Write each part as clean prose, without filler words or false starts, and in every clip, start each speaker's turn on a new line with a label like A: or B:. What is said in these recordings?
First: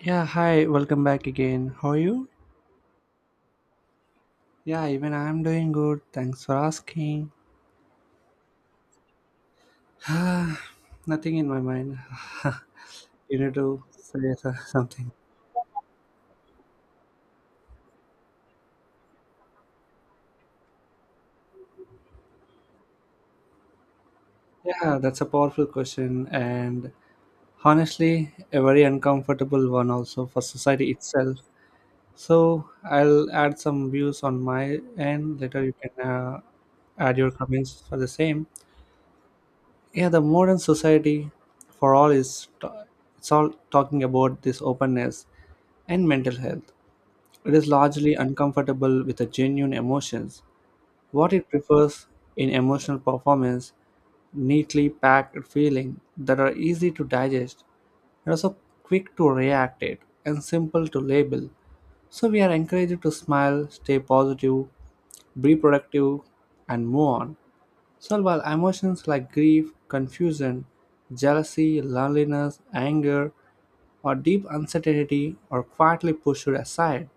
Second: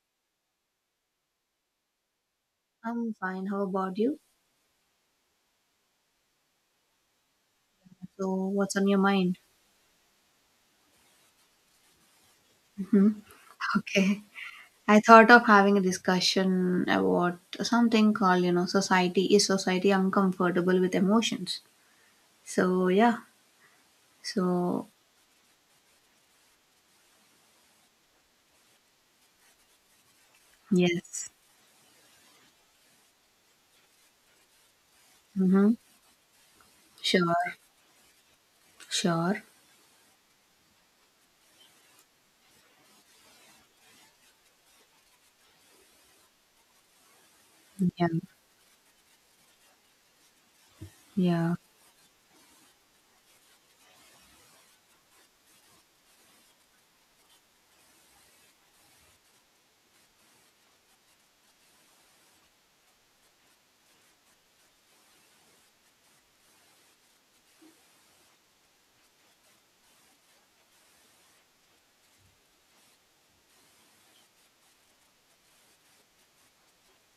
A: Yeah, hi, welcome back again. How are you?
B: I'm fine. How about you?
A: Yeah, even I'm doing good. Thanks for asking.
B: So, what's on your mind?
A: Nothing in my mind.
B: Mhm.
A: you need to
B: Okay.
A: say
B: I
A: something.
B: thought of having a discussion about something called, society. Is society uncomfortable with emotions? So, yeah. So,
A: Yeah, that's a powerful question, and honestly, a very uncomfortable one also for society
B: yes.
A: itself. So, I'll add some views on my end. Later,
B: Mm-hmm.
A: you can add your
B: Sure.
A: comments for the same.
B: Sure.
A: Yeah, the modern society, for all, it's all talking about this openness and mental health. It is
B: Yeah.
A: largely uncomfortable with the genuine emotions. What it
B: Yeah.
A: prefers in emotional performance, neatly packed feeling that are easy to digest and also quick to react it and simple to label. So we are encouraged to smile, stay positive, be productive and move on. So while emotions like grief, confusion, jealousy, loneliness, anger, or deep uncertainty are quietly pushed aside,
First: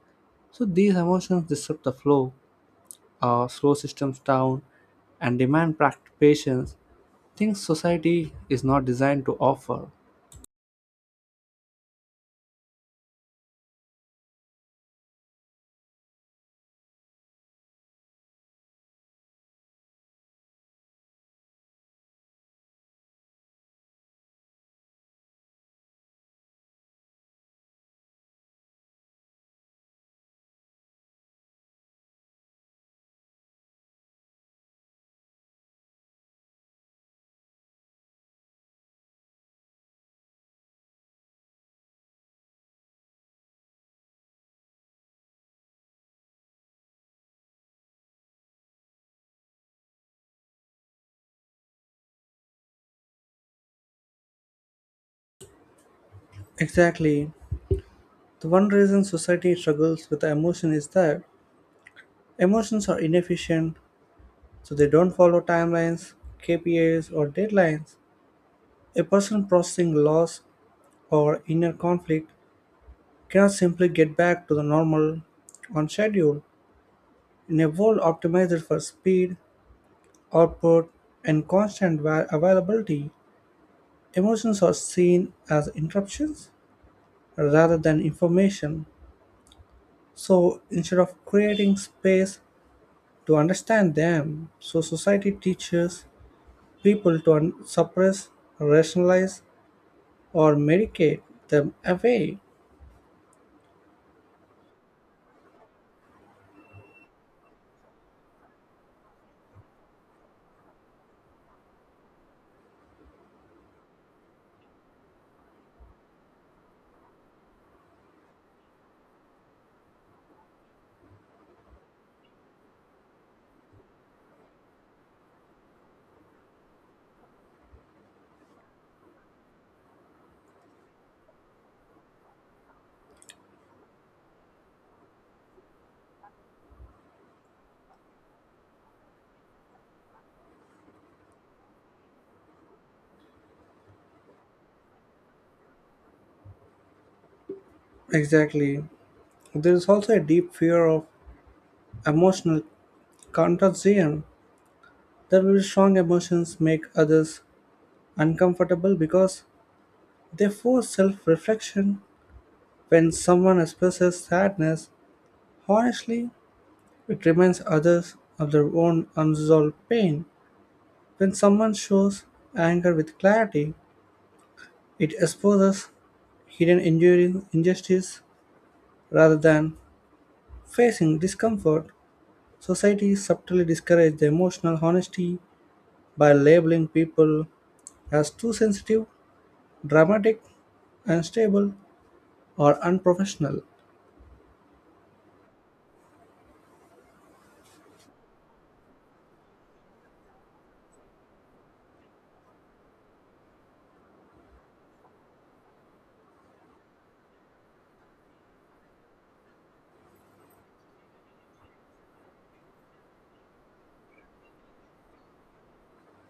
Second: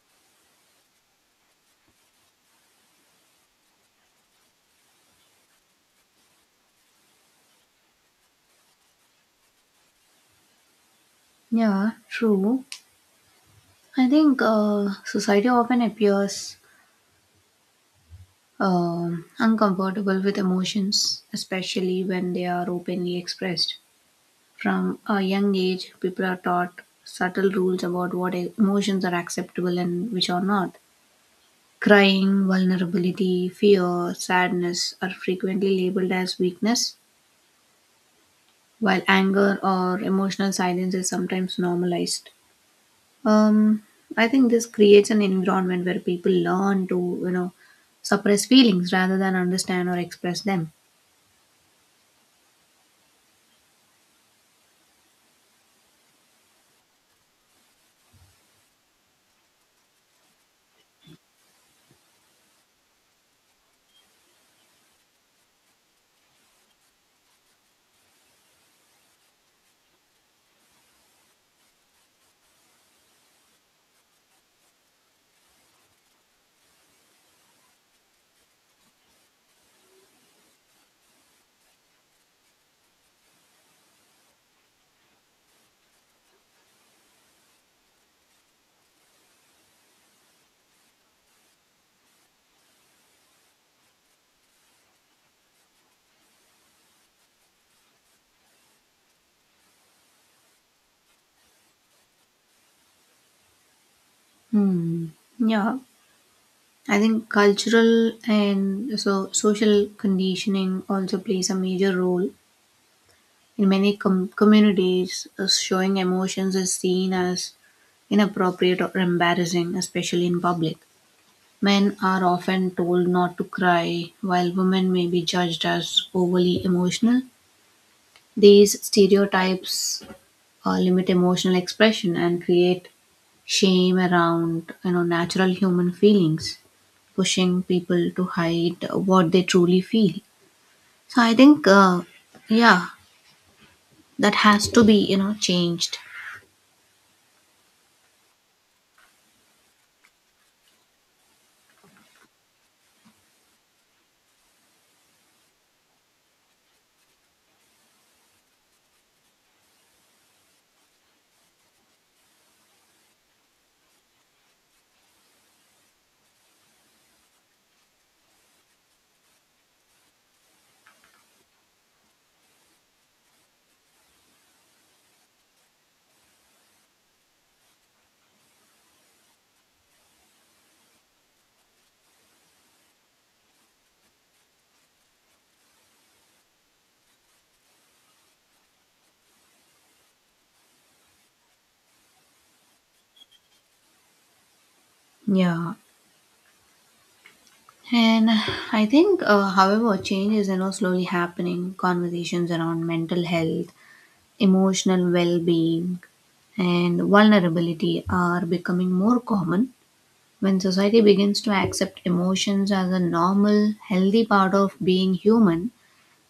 A: so these emotions disrupt the flow, slow systems down, and demand practice patience. Things society is not designed to offer.
B: Yeah. True. I think society often appears uncomfortable with emotions, especially when they are openly expressed. From a young age, people are taught subtle rules about what emotions are acceptable and which are not. Crying, vulnerability, fear, sadness are frequently labeled as weakness, while anger or emotional silence is sometimes normalized. Um, I think this creates an environment where people learn to, suppress feelings rather than understand or express them.
A: Exactly. The one reason society struggles with the emotion is that emotions are inefficient, so they don't follow timelines, KPIs, or deadlines. A person processing loss or inner conflict cannot simply get back to the normal on schedule in a world optimized for speed, output, and constant availability. Emotions are seen as interruptions rather than information. So instead of creating space to understand them, so society teaches people to suppress, rationalize, or medicate them away.
B: Hmm. Yeah. I think cultural and so social conditioning also plays a major role. In many communities, showing emotions is seen as inappropriate or embarrassing, especially in public. Men are often told not to cry, while women may be judged as overly emotional. These stereotypes limit emotional expression and create shame around natural human feelings, pushing people to hide what they truly feel. So I think yeah, that has to be changed.
A: Exactly. There is also a deep fear of emotional Contrarian, that will strong emotions make others uncomfortable because they force self reflection. When someone expresses sadness, honestly, it reminds others of their own unresolved pain. When someone shows anger with clarity, it exposes hidden injury, injustice rather than facing discomfort. Society subtly discourages the emotional honesty by labeling people as too sensitive dramatic, unstable, or unprofessional.
B: Yeah, and I think however, change is slowly happening. Conversations around mental health, emotional well-being, and vulnerability are becoming more common. When society begins to accept emotions as a normal, healthy part of being human,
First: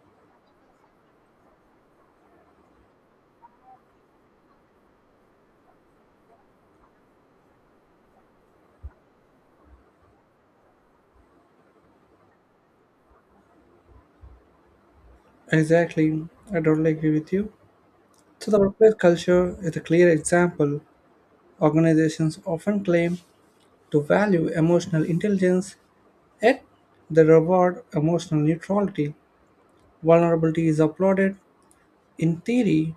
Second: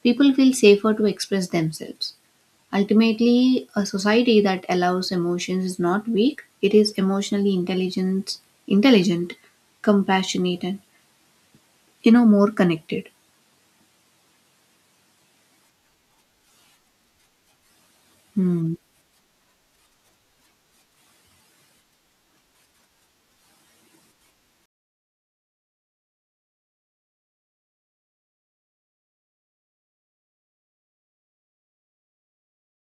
B: people feel safer to express themselves. Ultimately, a society that allows emotions is not weak, it is emotionally intelligent, compassionate, and, more connected.
A: Exactly, I totally agree with you. So, the
B: Hmm.
A: workplace culture is a clear example. Organizations often claim to value emotional intelligence, yet they reward emotional neutrality. Vulnerability is applauded in theory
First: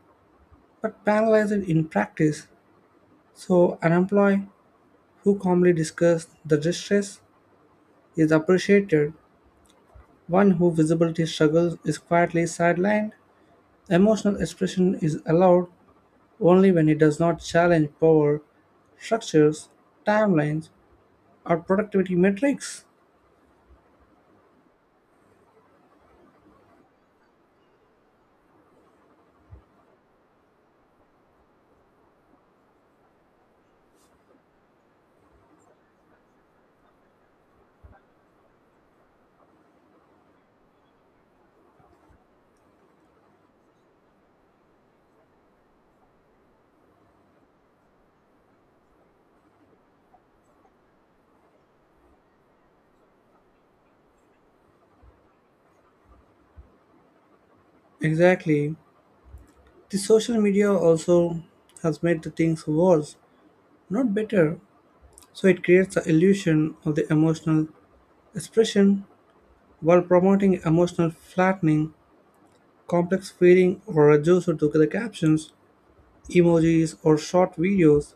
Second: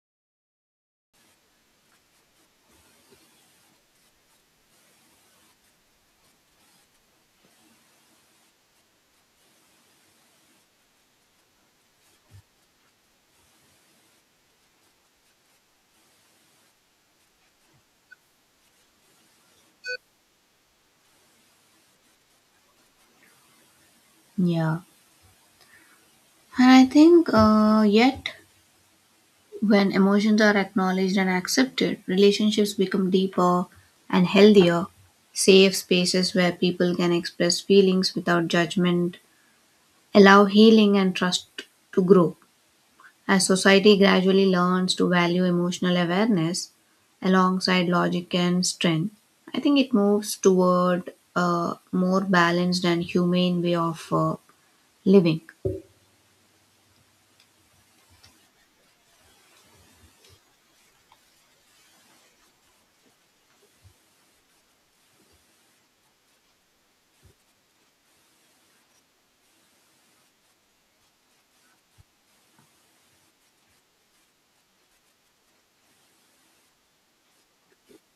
A: but penalized in practice. So, an employee who calmly discusses the distress is appreciated, one who visibility struggles is quietly sidelined. Emotional expression is allowed only when it does not challenge power structures, timelines, or productivity metrics.
B: Yeah. And I think, yet when emotions are acknowledged and accepted, relationships become deeper and healthier. Safe spaces where people can express feelings without judgment allow healing and trust to grow. As society gradually learns to value emotional awareness alongside logic and strength, I think it moves toward a more balanced and humane way of living.
A: Exactly. The social media also has made the things worse, not better. So it creates the illusion of the emotional expression while promoting emotional flattening, complex feeling, or reduced to the captions, emojis, or short videos.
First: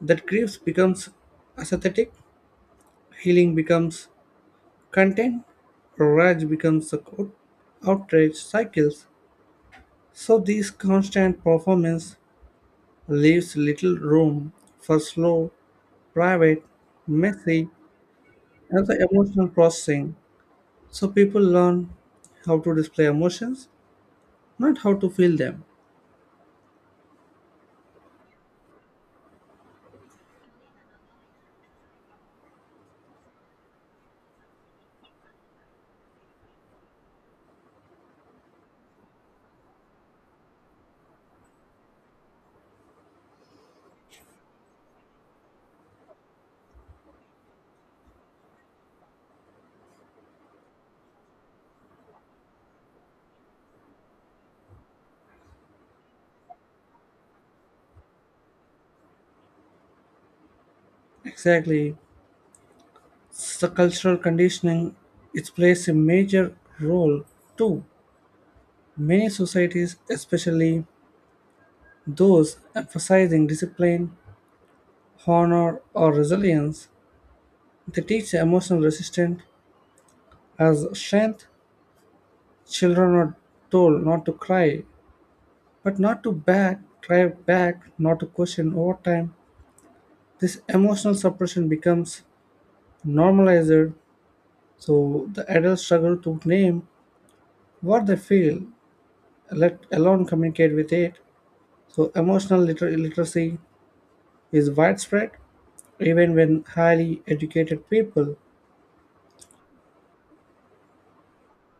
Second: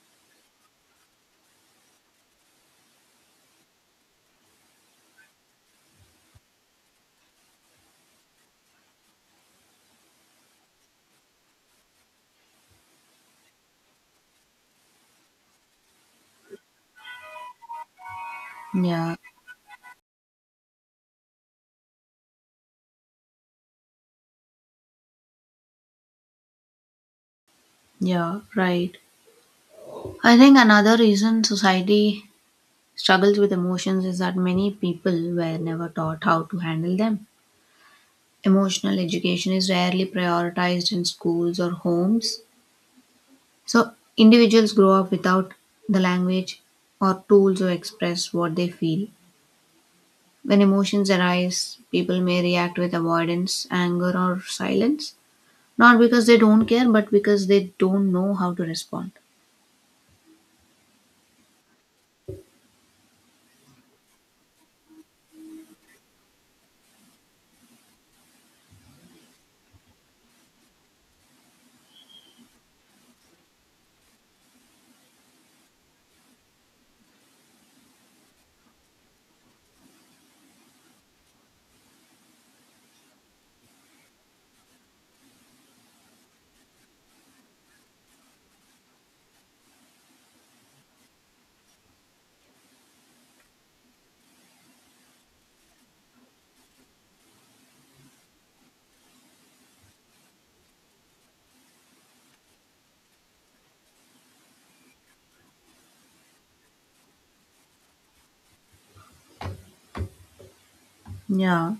A: That grief becomes aesthetic, healing becomes content, rage becomes a court, outrage cycles, so this constant performance leaves little room for slow, private, messy, and the
B: Yeah,
A: emotional processing. So people learn how to display emotions, not how to feel them.
B: yeah, right. I think another reason society struggles with emotions is that many people were never taught how to handle them. Emotional education is rarely prioritized in schools or homes. So, individuals grow up without the language or tools to express what they feel. When emotions arise, people may react with avoidance, anger, or silence. Not because they don't care, but because they don't know how to respond.
A: Exactly. The cultural conditioning it plays a major role too. Many societies, especially those emphasizing discipline, honor, or resilience, they teach emotional resistance as strength. Children are told not to cry, but not to back, cry back, not to question over time. This emotional suppression becomes normalized, so the adults struggle to name what they feel, let alone communicate with it. So, emotional literacy is widespread even when highly educated people.
B: Yeah.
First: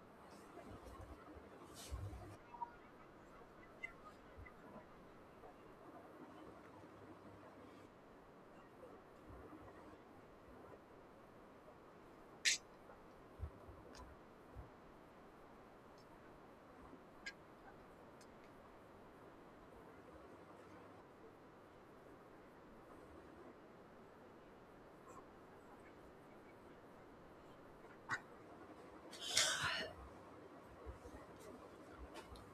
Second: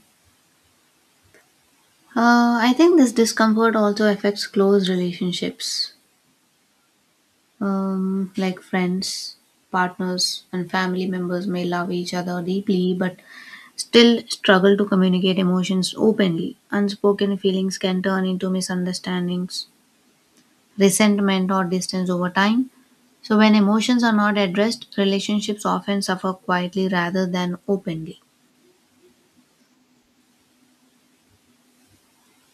B: I think this discomfort also affects close relationships. Like friends, partners, and family members may love each other deeply but still struggle to communicate emotions openly. Unspoken feelings can turn into misunderstandings, resentment, or distance over time. So, when emotions are not addressed, relationships often suffer quietly rather than openly.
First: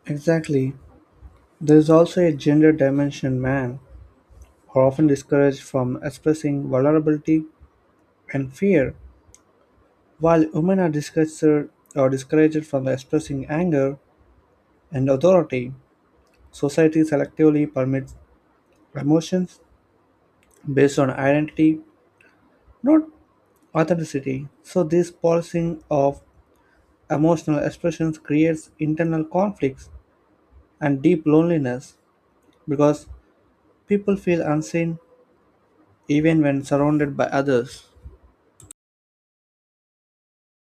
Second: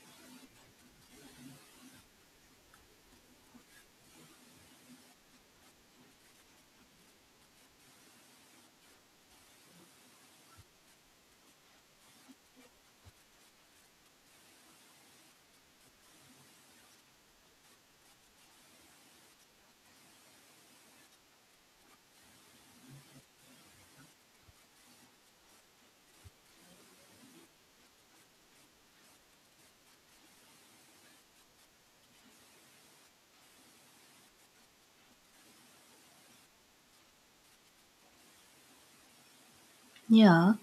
A: Exactly. There is also a gender dimension, man. Are often discouraged from expressing vulnerability and fear, while women are discouraged, or discouraged from expressing anger and authority. Society selectively permits emotions based on identity, not authenticity. So, this policing of emotional expressions creates internal conflicts and deep loneliness because people feel unseen even when surrounded by others.
B: Yeah,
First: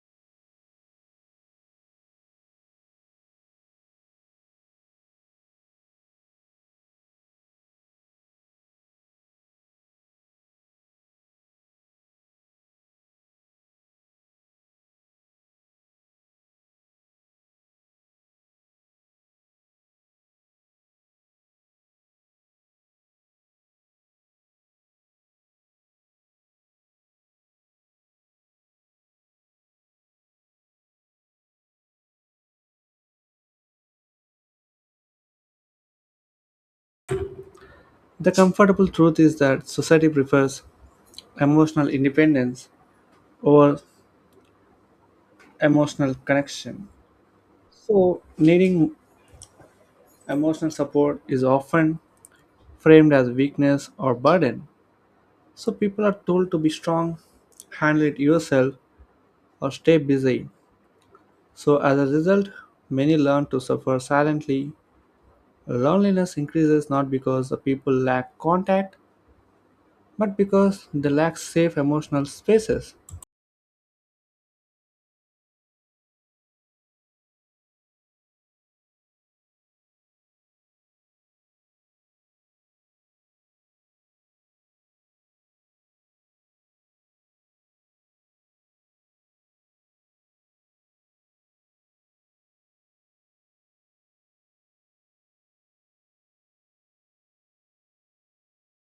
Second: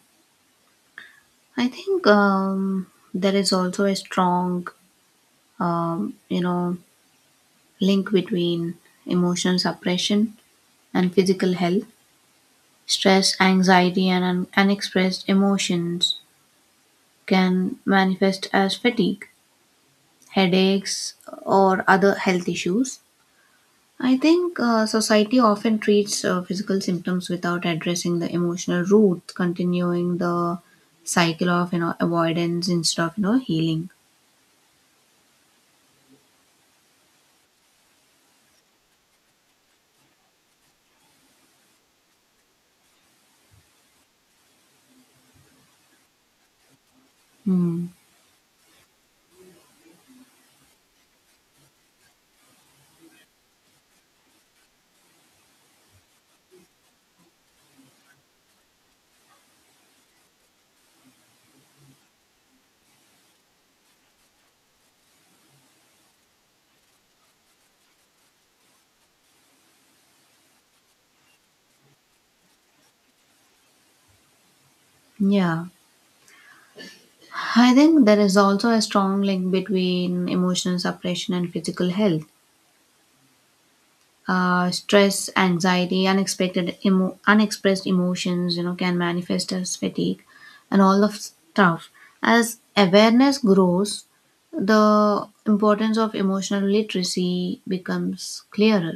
B: I think there is also a strong, um, you know, link between emotional suppression and physical health. Stress, anxiety, and unexpressed emotions can manifest as fatigue, headaches, or other health issues. I think society often treats physical symptoms without addressing the emotional root, continuing the cycle of avoidance instead of healing.
A: The comfortable truth is that society prefers emotional independence over emotional connection.
B: Hmm.
A: So, needing emotional support is often framed as weakness or burden. So, people are told to be strong, handle it yourself, or stay busy. So, as a result, many learn to suffer silently. Loneliness increases not because the people lack contact, but because they lack safe emotional spaces.
B: Yeah, I think there is also a strong link between emotional suppression and physical health. Stress, anxiety, unexpressed emotions, can manifest as fatigue and all of stuff. As awareness grows, the importance of emotional literacy becomes clearer.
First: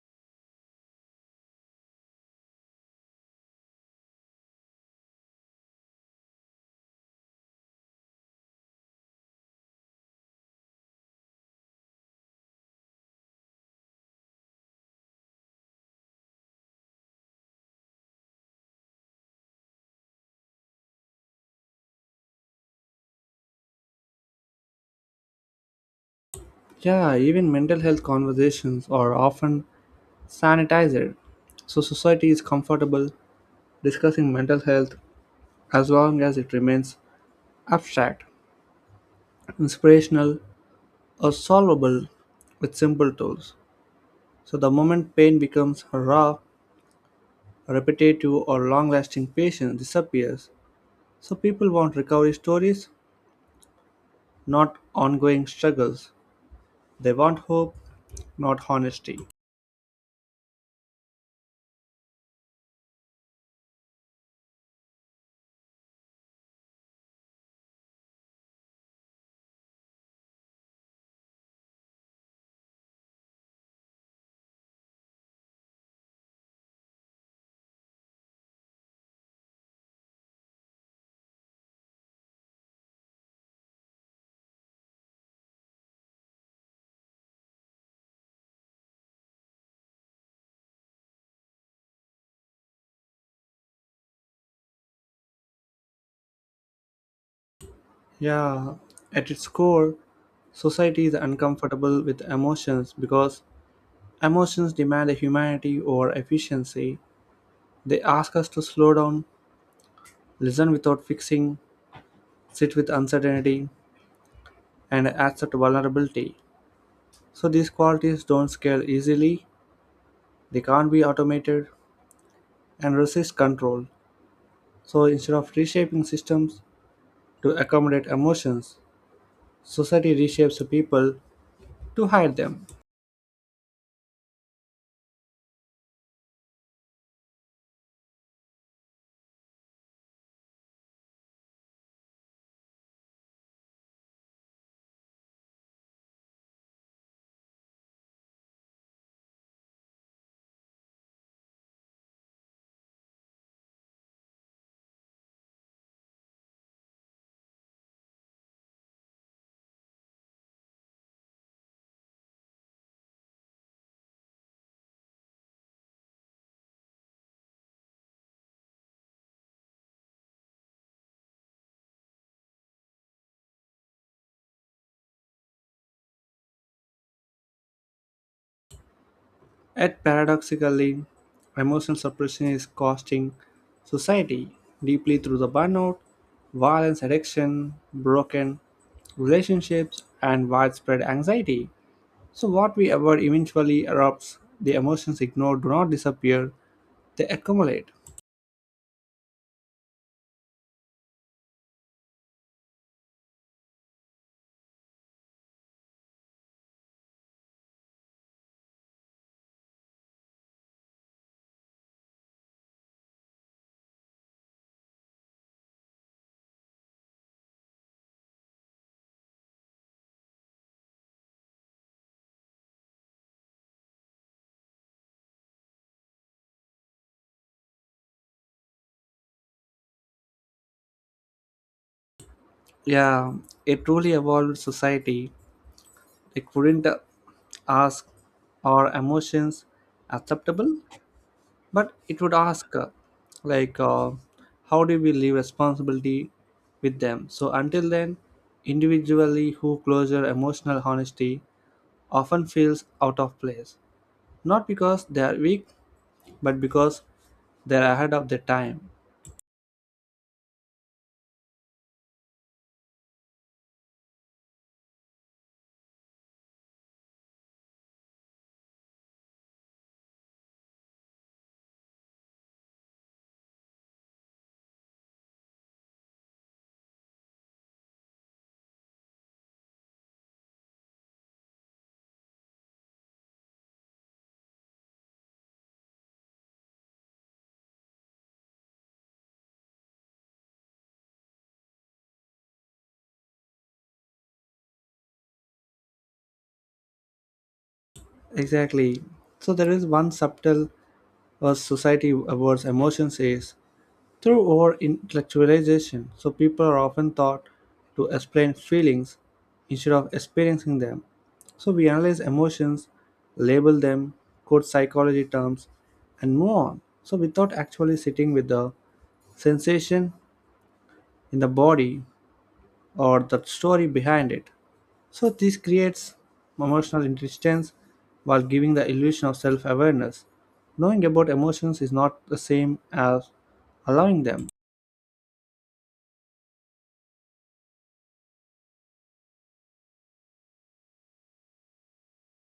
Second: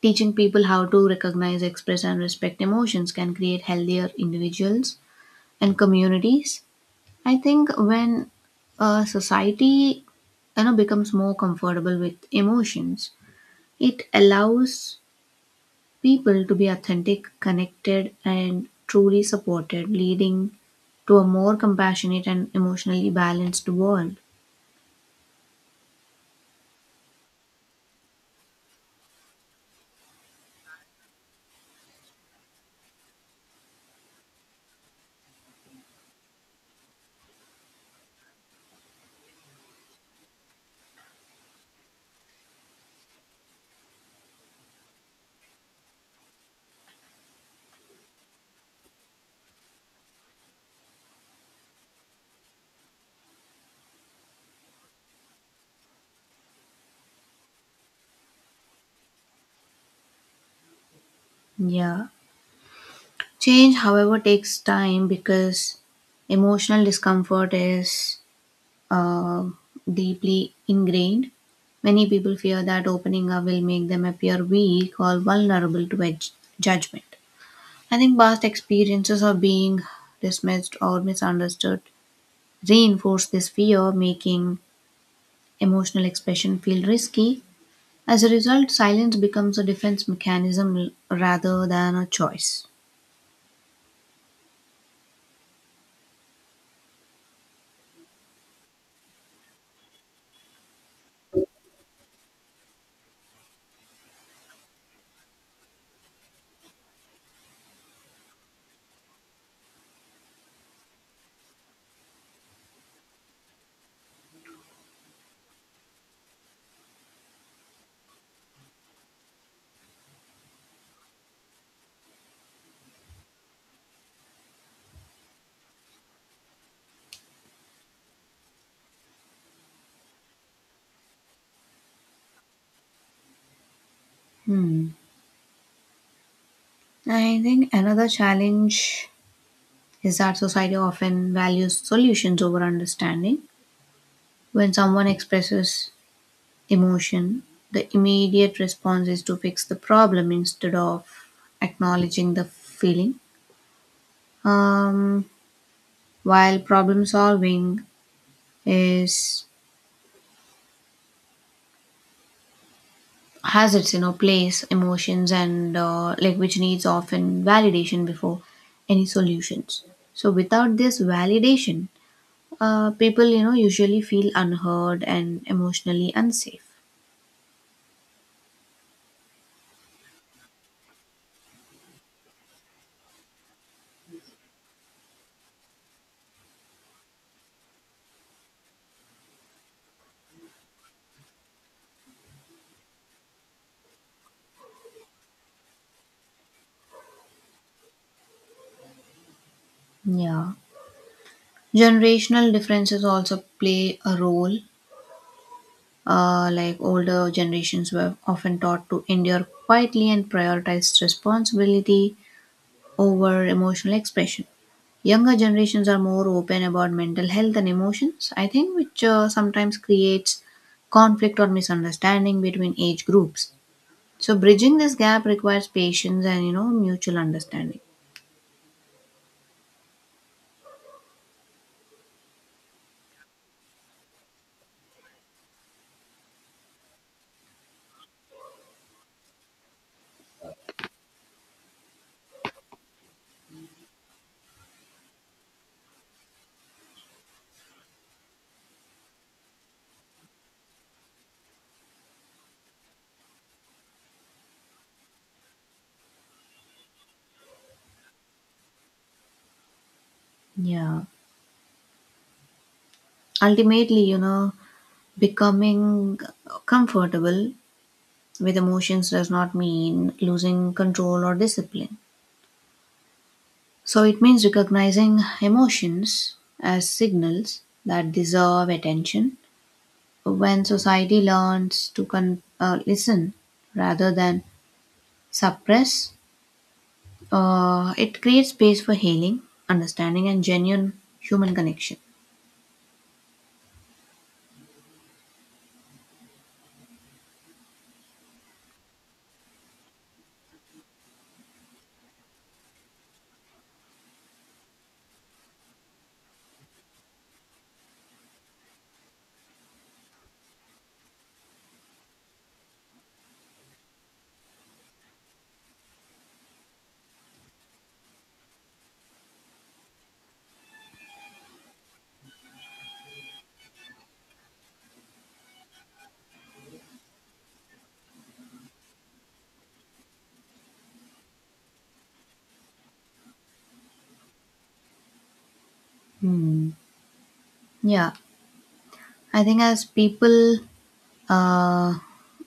B: Teaching people how to recognize, express, and respect emotions can create healthier individuals and communities. I think when a society becomes more comfortable with emotions, it allows people to be authentic, connected, and truly supported, leading to a more compassionate and emotionally balanced world.
A: Yeah, even mental health conversations are often sanitizer, so society is comfortable discussing mental health as long as it remains abstract, inspirational, or solvable with simple tools. So the moment pain becomes raw, repetitive, or long lasting, patience disappears. So people want recovery stories, not ongoing struggles. They want hope, not honesty.
B: Yeah. Change, however, takes time because emotional discomfort is uh, deeply ingrained. Many people fear that opening up will make them appear weak or vulnerable to judgment. I think past experiences of being dismissed or misunderstood reinforce this fear, making emotional expression feel risky. As a result, silence becomes a defense mechanism rather than a choice.
A: Yeah, at its core, society is uncomfortable with emotions because emotions demand a humanity over efficiency. They ask us to slow down, listen without fixing, sit with uncertainty, and accept vulnerability. So these qualities don't scale easily, they can't be automated, and resist control. So instead of reshaping systems to accommodate emotions, society reshapes people to hide them.
B: Hmm. I think another challenge is that society often values solutions over understanding. When someone expresses emotion, the immediate response is to fix the problem instead of acknowledging the feeling. Um, while problem solving is has its place, emotions and, like, which needs often validation before any solutions. So without this validation, people usually feel unheard and emotionally unsafe.
A: Yet paradoxically, emotional suppression is costing society deeply through the burnout, violence, addiction, broken relationships, and widespread anxiety. So, what we avoid eventually erupts. The emotions ignored do not disappear, they accumulate.
B: Yeah, generational differences also play a role. Like older generations were often taught to endure quietly and prioritize responsibility over emotional expression. Younger generations are more open about mental health and emotions, I think, which sometimes creates conflict or misunderstanding between age groups. So bridging this gap requires patience and mutual understanding.
A: Yeah, a truly evolved society it wouldn't ask, are emotions acceptable? But it would ask like uh, how do we leave responsibility with them, so until then individually who closure emotional honesty often feels out of place, not because they are weak but because they are ahead of their time.
B: Yeah. Ultimately, becoming comfortable with emotions does not mean losing control or discipline. So it means recognizing emotions as signals that deserve attention. When society learns to listen rather than suppress, it creates space for healing, understanding, and genuine human connection.
A: Exactly, so there is one subtle society awards emotions is through over intellectualization, so people are often taught to explain feelings instead of experiencing them. So we analyze emotions, label them, quote psychology terms, and move on. So without actually sitting with the sensation in the body or the story behind it. So this creates emotional distance while giving the illusion of self awareness. Knowing about emotions is not the same as allowing them.
B: Hmm. Yeah, I think as uh,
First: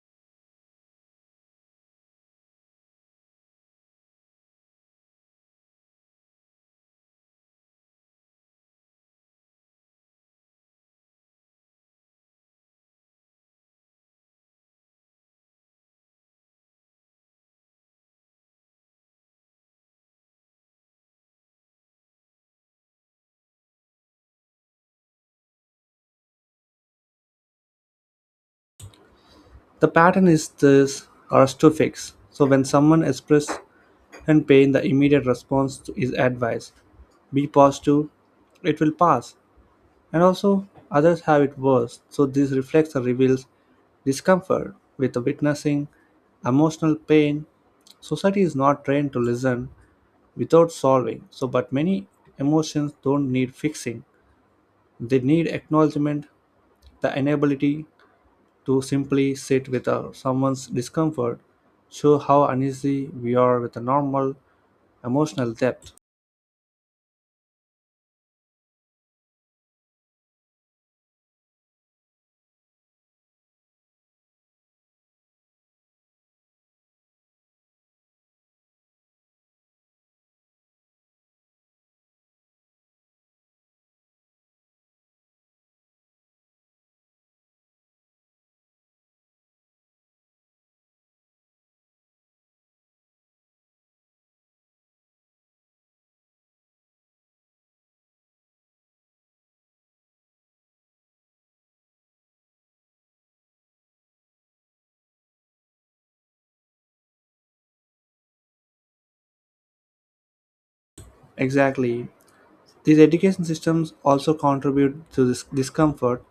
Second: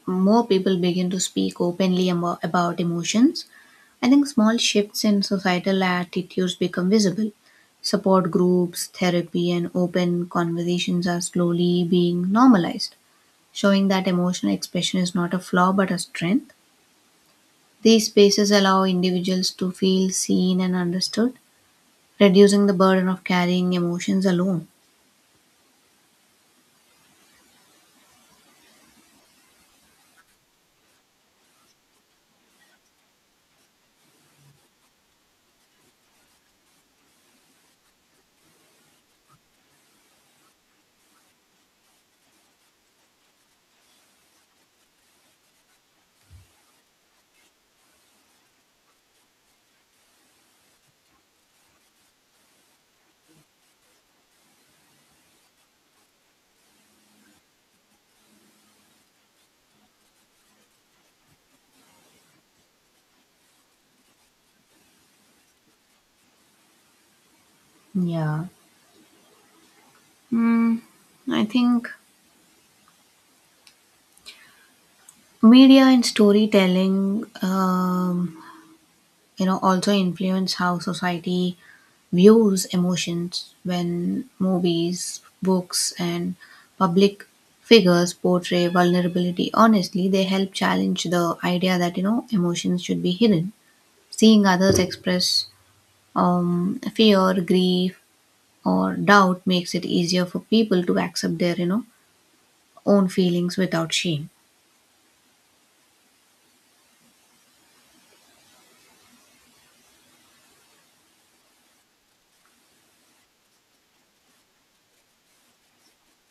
B: more people begin to speak openly about emotions, I think small shifts in societal attitudes become visible. Support groups, therapy, and open conversations are slowly being normalized, showing that emotional expression is not a flaw but a strength. These spaces allow individuals to feel seen and understood, reducing the burden of carrying emotions alone.
A: The pattern is this "arrest-to-fix," so when someone expresses and pain the immediate response is advice. Be positive, it will pass. And also others have it worse, so this reflects or reveals discomfort with the witnessing emotional pain. Society is not trained to listen without solving, so but many emotions don't need fixing. They need acknowledgement, the inability to simply sit with someone's discomfort show how uneasy we are with a normal emotional depth.
B: Yeah. Hmm. I think media and storytelling, also influence how society views emotions. When movies, books, and public figures portray vulnerability honestly, they help challenge the idea that emotions should be hidden. Seeing others express fear, grief, or doubt makes it easier for people to accept their, own feelings without shame.
A: Exactly. These education systems also contribute to this discomfort.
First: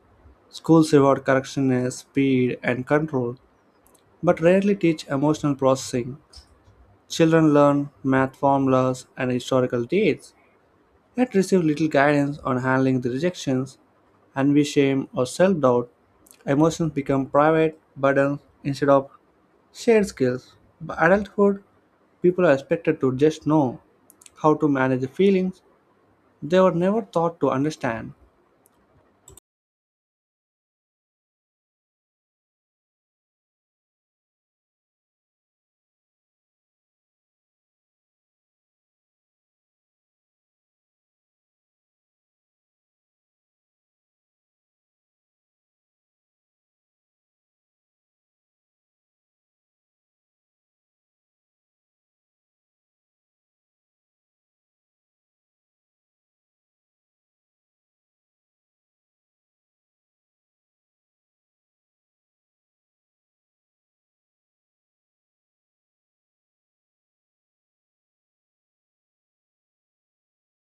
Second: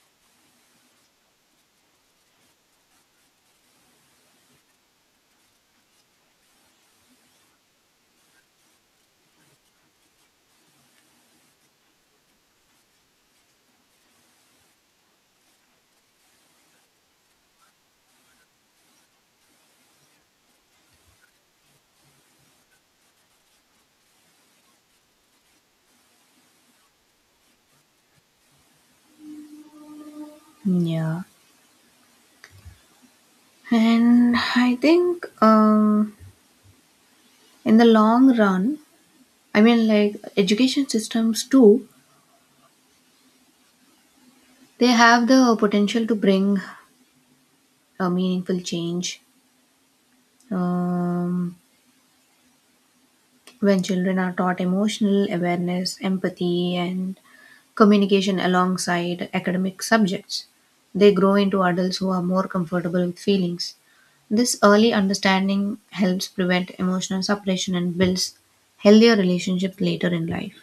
A: Schools reward correctness, speed, and control, but rarely teach emotional processing. Children learn math formulas and historical dates, yet receive little guidance on handling the rejections, envy, shame, or self doubt. Emotions become private burdens instead of shared skills. By adulthood, people are expected to just know how to manage feelings they were never taught to understand.
B: Yeah, and I think in the long run, I mean, like, education systems too, they have the potential to bring a meaningful change, um, when children are taught emotional awareness, empathy, and communication alongside academic subjects. They grow into adults who are more comfortable with feelings. This early understanding helps prevent emotional separation and builds healthier relationships later in life.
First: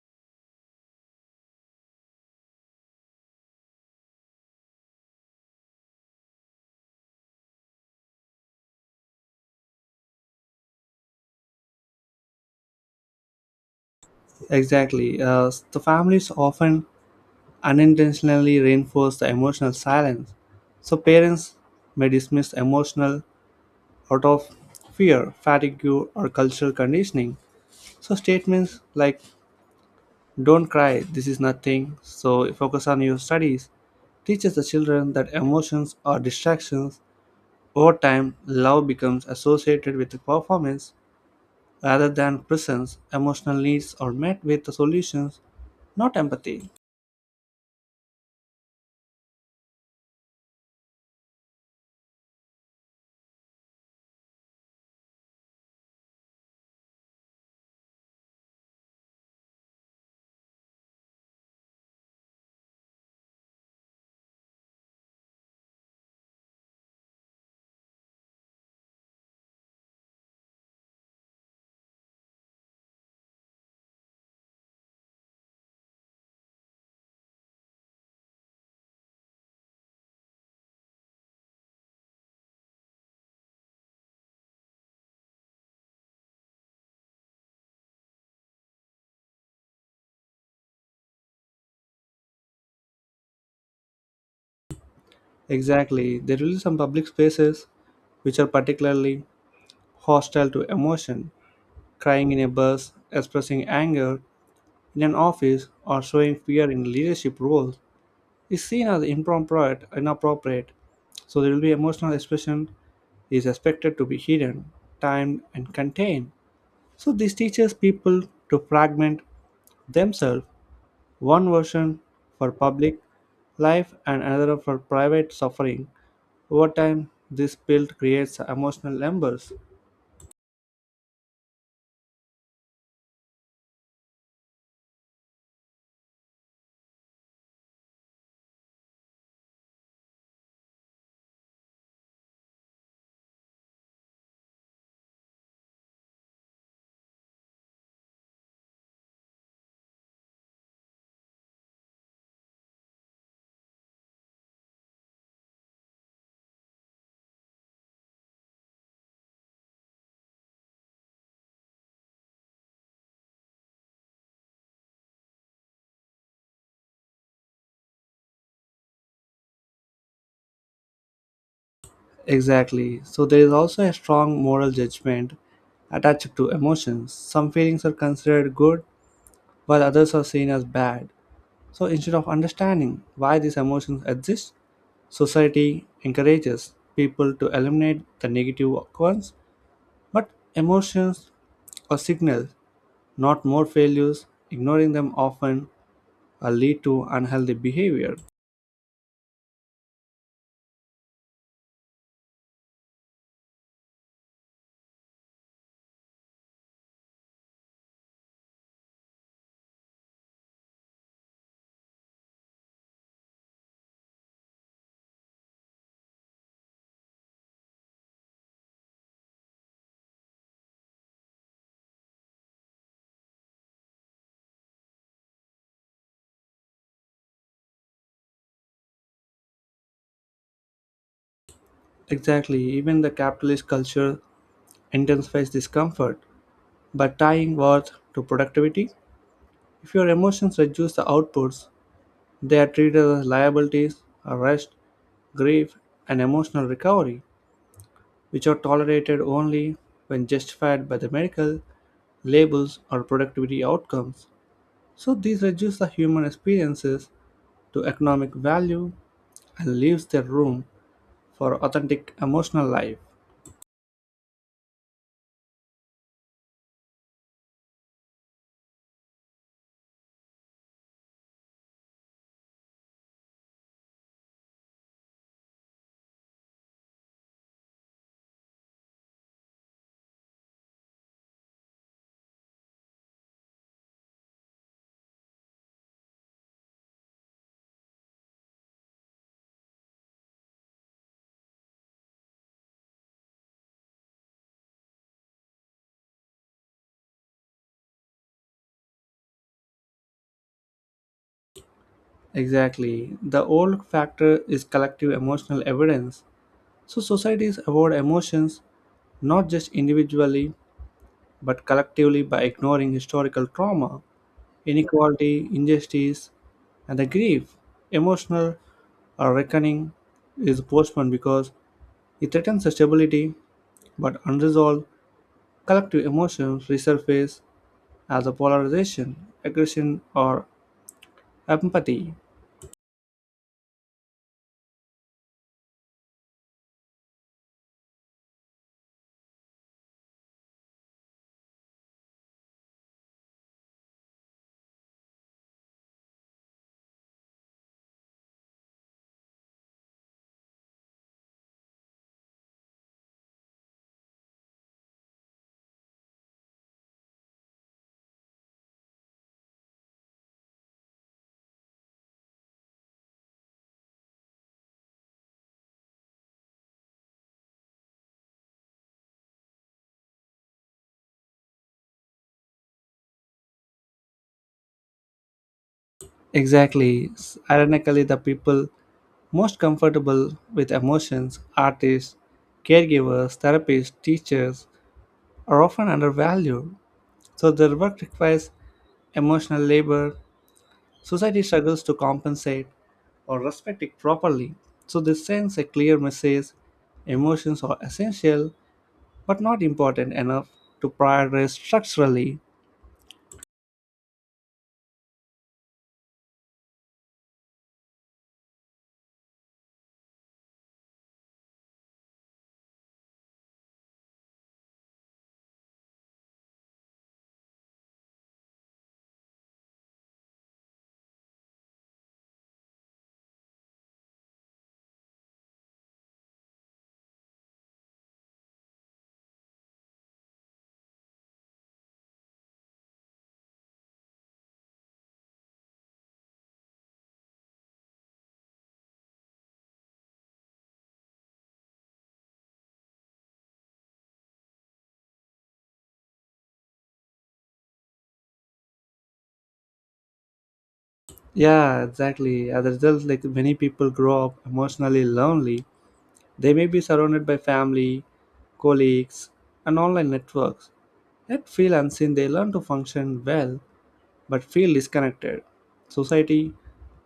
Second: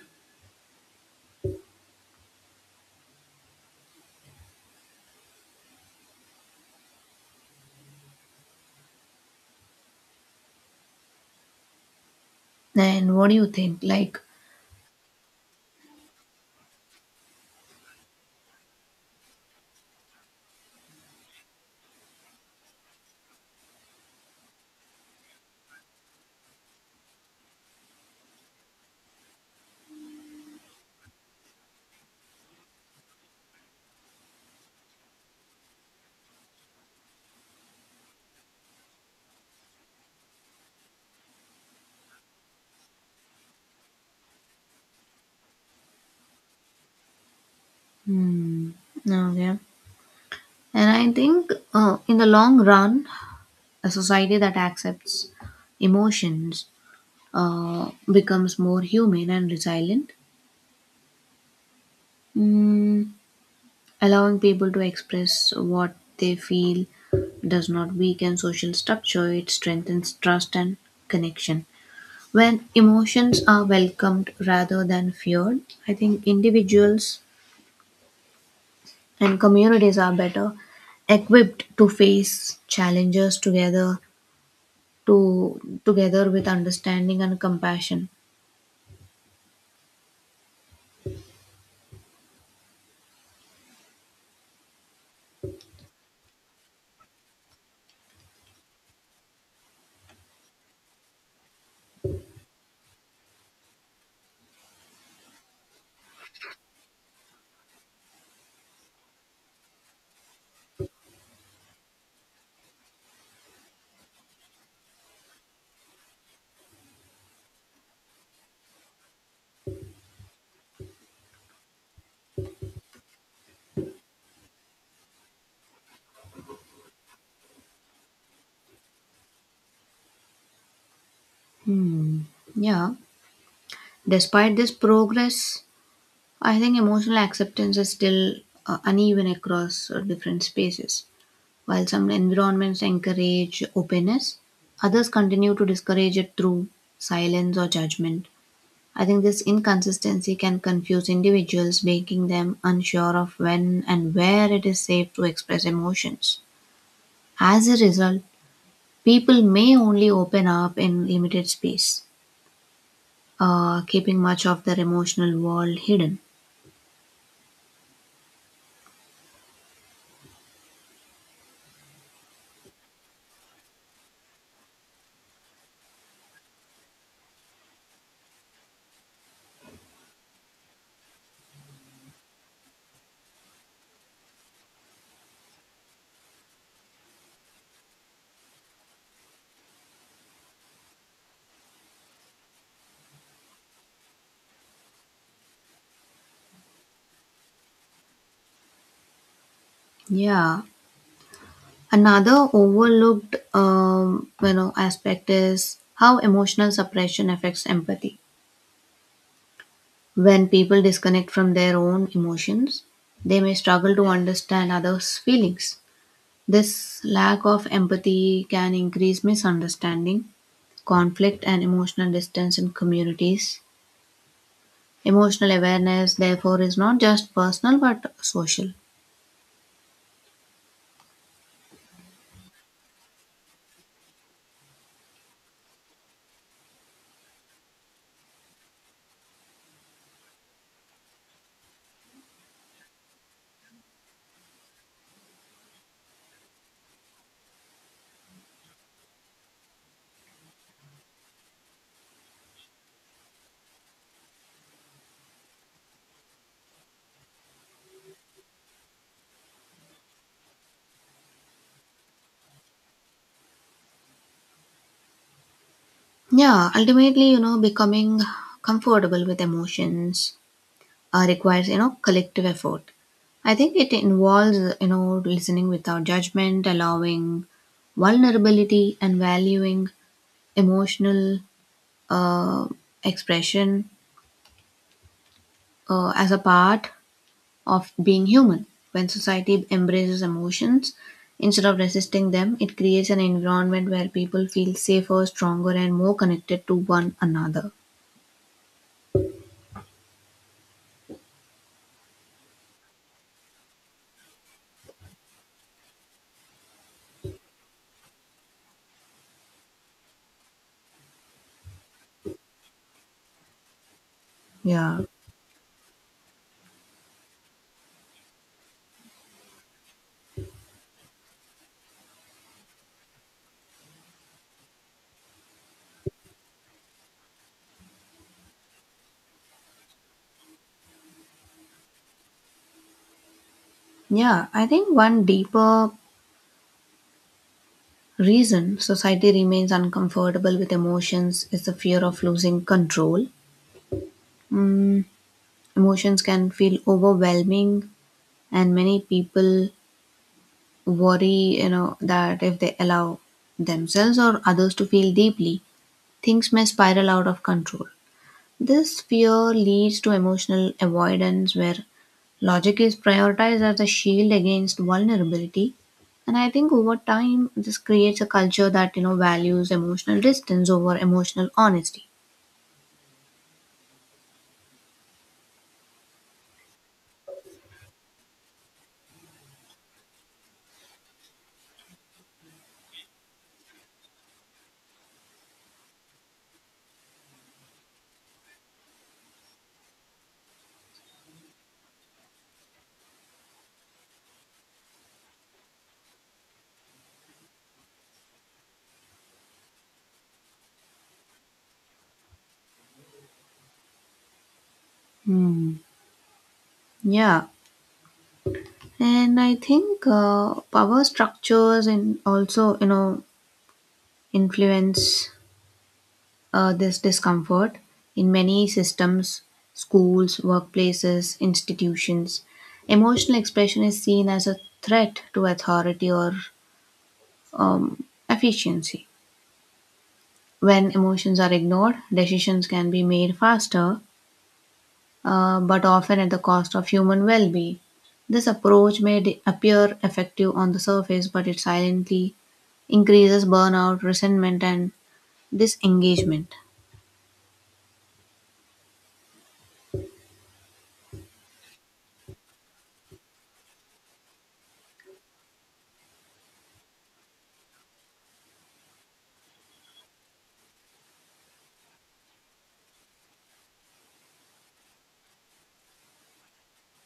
B: And what do you think? Like,
A: Exactly. The families often unintentionally reinforce the emotional silence. So parents may dismiss emotional out of fear, fatigue, or cultural conditioning. So statements like "Don't cry, this is nothing." So focus on your studies teaches the children that emotions are distractions. Over time, love becomes associated with performance rather than presence. Emotional needs are met with solutions, not empathy.
B: hmm, okay. And I think in the long run, a society that accepts emotions becomes more human and resilient, mm, allowing people to express what they feel. Does not weaken social structure, it strengthens trust and connection. When emotions are welcomed rather than feared, I think individuals and communities are better equipped to face challenges together to together with understanding and compassion.
A: Exactly, there will be some public spaces which are particularly hostile to emotion. Crying in a bus, expressing anger in an office, or showing fear in leadership roles is seen as improper, inappropriate. So there will be emotional expression is expected to be hidden, timed, and contained. So this teaches people to fragment themselves, one version for public life and another for private suffering. Over time, this build creates emotional embers.
B: Hmm. Yeah. Despite this progress, I think emotional acceptance is still uneven across different spaces. While some environments encourage openness, others continue to discourage it through silence or judgment. I think this inconsistency can confuse individuals, making them unsure of when and where it is safe to express emotions. As a result, people may only open up in limited space, keeping much of their emotional world hidden.
A: Exactly. So there is also a strong moral judgment attached to emotions. Some feelings are considered good, while others are seen as bad. So instead of understanding why these emotions exist, society encourages people to eliminate the negative ones. But emotions or signals. Not more failures. Ignoring them often lead to unhealthy behavior.
B: Yeah. Another overlooked, aspect is how emotional suppression affects empathy. When people disconnect from their own emotions, they may struggle to understand others' feelings. This lack of empathy can increase misunderstanding, conflict, and emotional distance in communities. Emotional awareness, therefore, is not just personal but social.
A: Exactly, even the capitalist culture intensifies discomfort. By tying worth to productivity, if your emotions reduce the outputs, they are treated as liabilities, arrest, grief, and emotional recovery, which are tolerated only when justified by the medical labels or productivity outcomes. So these reduce the human experiences to economic value and leaves the room for authentic emotional life.
B: Yeah, ultimately, becoming comfortable with emotions requires, collective effort. I think it involves, listening without judgment, allowing vulnerability, and valuing emotional, uh, expression, as a part of being human. When society embraces emotions instead of resisting them, it creates an environment where people feel safer, stronger, and more connected to one another.
A: Exactly. The old factor is collective emotional evidence. So societies avoid emotions not just individually but collectively by ignoring historical trauma,
B: Yeah.
A: inequality, injustice, and the grief. Emotional reckoning is postponed because it threatens the stability, but unresolved collective emotions resurface as a polarization, aggression, or empathy.
B: Yeah, I think one deeper reason society remains uncomfortable with emotions is the fear of losing control. Mm, emotions can feel overwhelming, and many people worry, that if they allow themselves or others to feel deeply, things may spiral out of control. This fear leads to emotional avoidance where logic is prioritized as a shield against vulnerability. And I think over time, this creates a culture that, values emotional distance over emotional honesty.
A: Exactly. Ironically, the people most comfortable with emotions, artists, caregivers, therapists, teachers, are often undervalued. So their work requires emotional labor. Society struggles to compensate or respect it properly. So this sends a clear message emotions are essential but not important enough to prioritize structurally.
B: Hmm. Yeah. And I think power structures and also, influence this discomfort in many systems: schools, workplaces, institutions. Emotional expression is seen as a threat to authority or efficiency. When emotions are ignored, decisions can be made faster, but often at the cost of human well being. This approach may appear effective on the surface, but it silently increases burnout, resentment, and disengagement.
A: Yeah, exactly. As a result, like many people grow up emotionally lonely. They may be surrounded by family, colleagues, and online networks. Yet feel unseen, they learn to function well but feel disconnected. Society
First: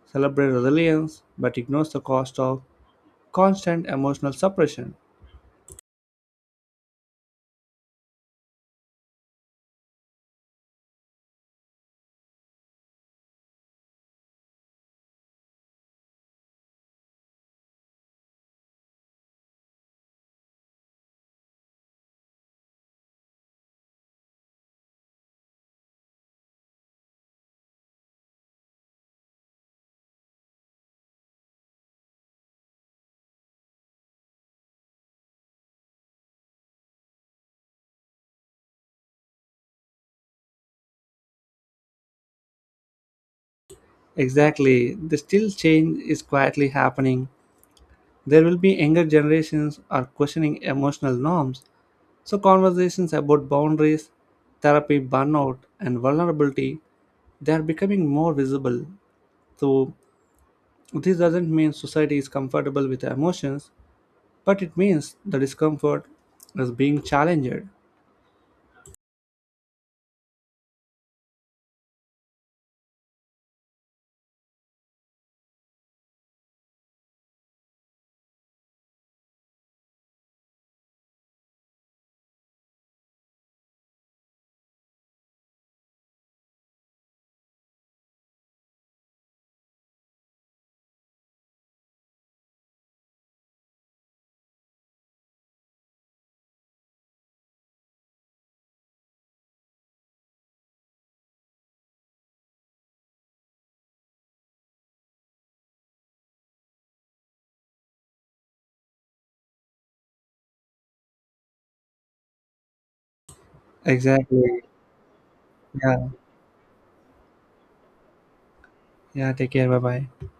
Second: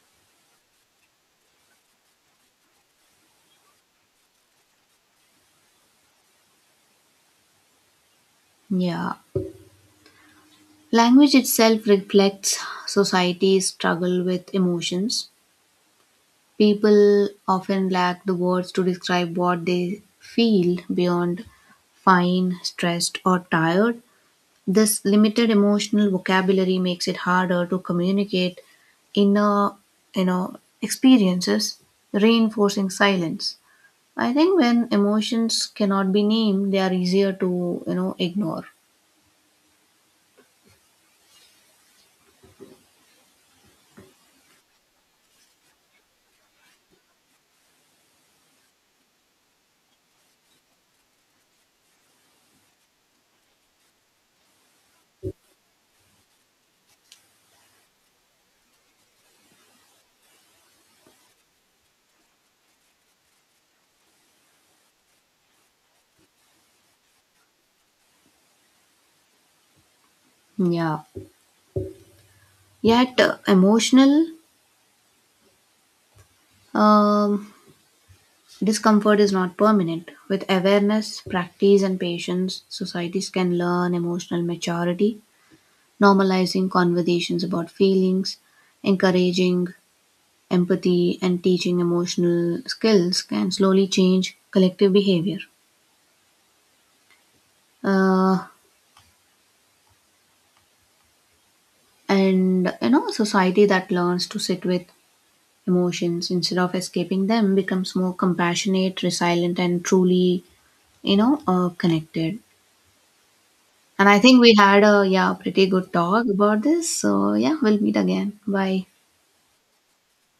A: celebrates resilience but ignores the cost of constant emotional suppression.
B: Yeah. Language itself reflects society's struggle with emotions. People often lack the words to describe what they feel beyond fine, stressed, or tired. This limited emotional vocabulary makes it harder to communicate inner, you know, experiences, reinforcing silence. I think when emotions cannot be named, they are easier to, ignore.
A: Exactly, the still change is quietly happening. There will be younger generations are questioning emotional norms, so conversations about boundaries, therapy, burnout, and vulnerability they are becoming more visible. So this doesn't mean society is comfortable with emotions, but it means the discomfort is being challenged.
B: Yeah. Yet, emotional um, discomfort is not permanent. With awareness, practice, and patience, societies can learn emotional maturity. Normalizing conversations about feelings, encouraging empathy, and teaching emotional skills can slowly change collective behavior. Uh, and a society that learns to sit with emotions instead of escaping them becomes more compassionate, resilient, and truly, connected. And I think
A: Exactly.
B: we had a, yeah, pretty good
A: Yeah.
B: talk about this. So, yeah, we'll meet again. Bye.
A: Yeah. Take care. Bye bye.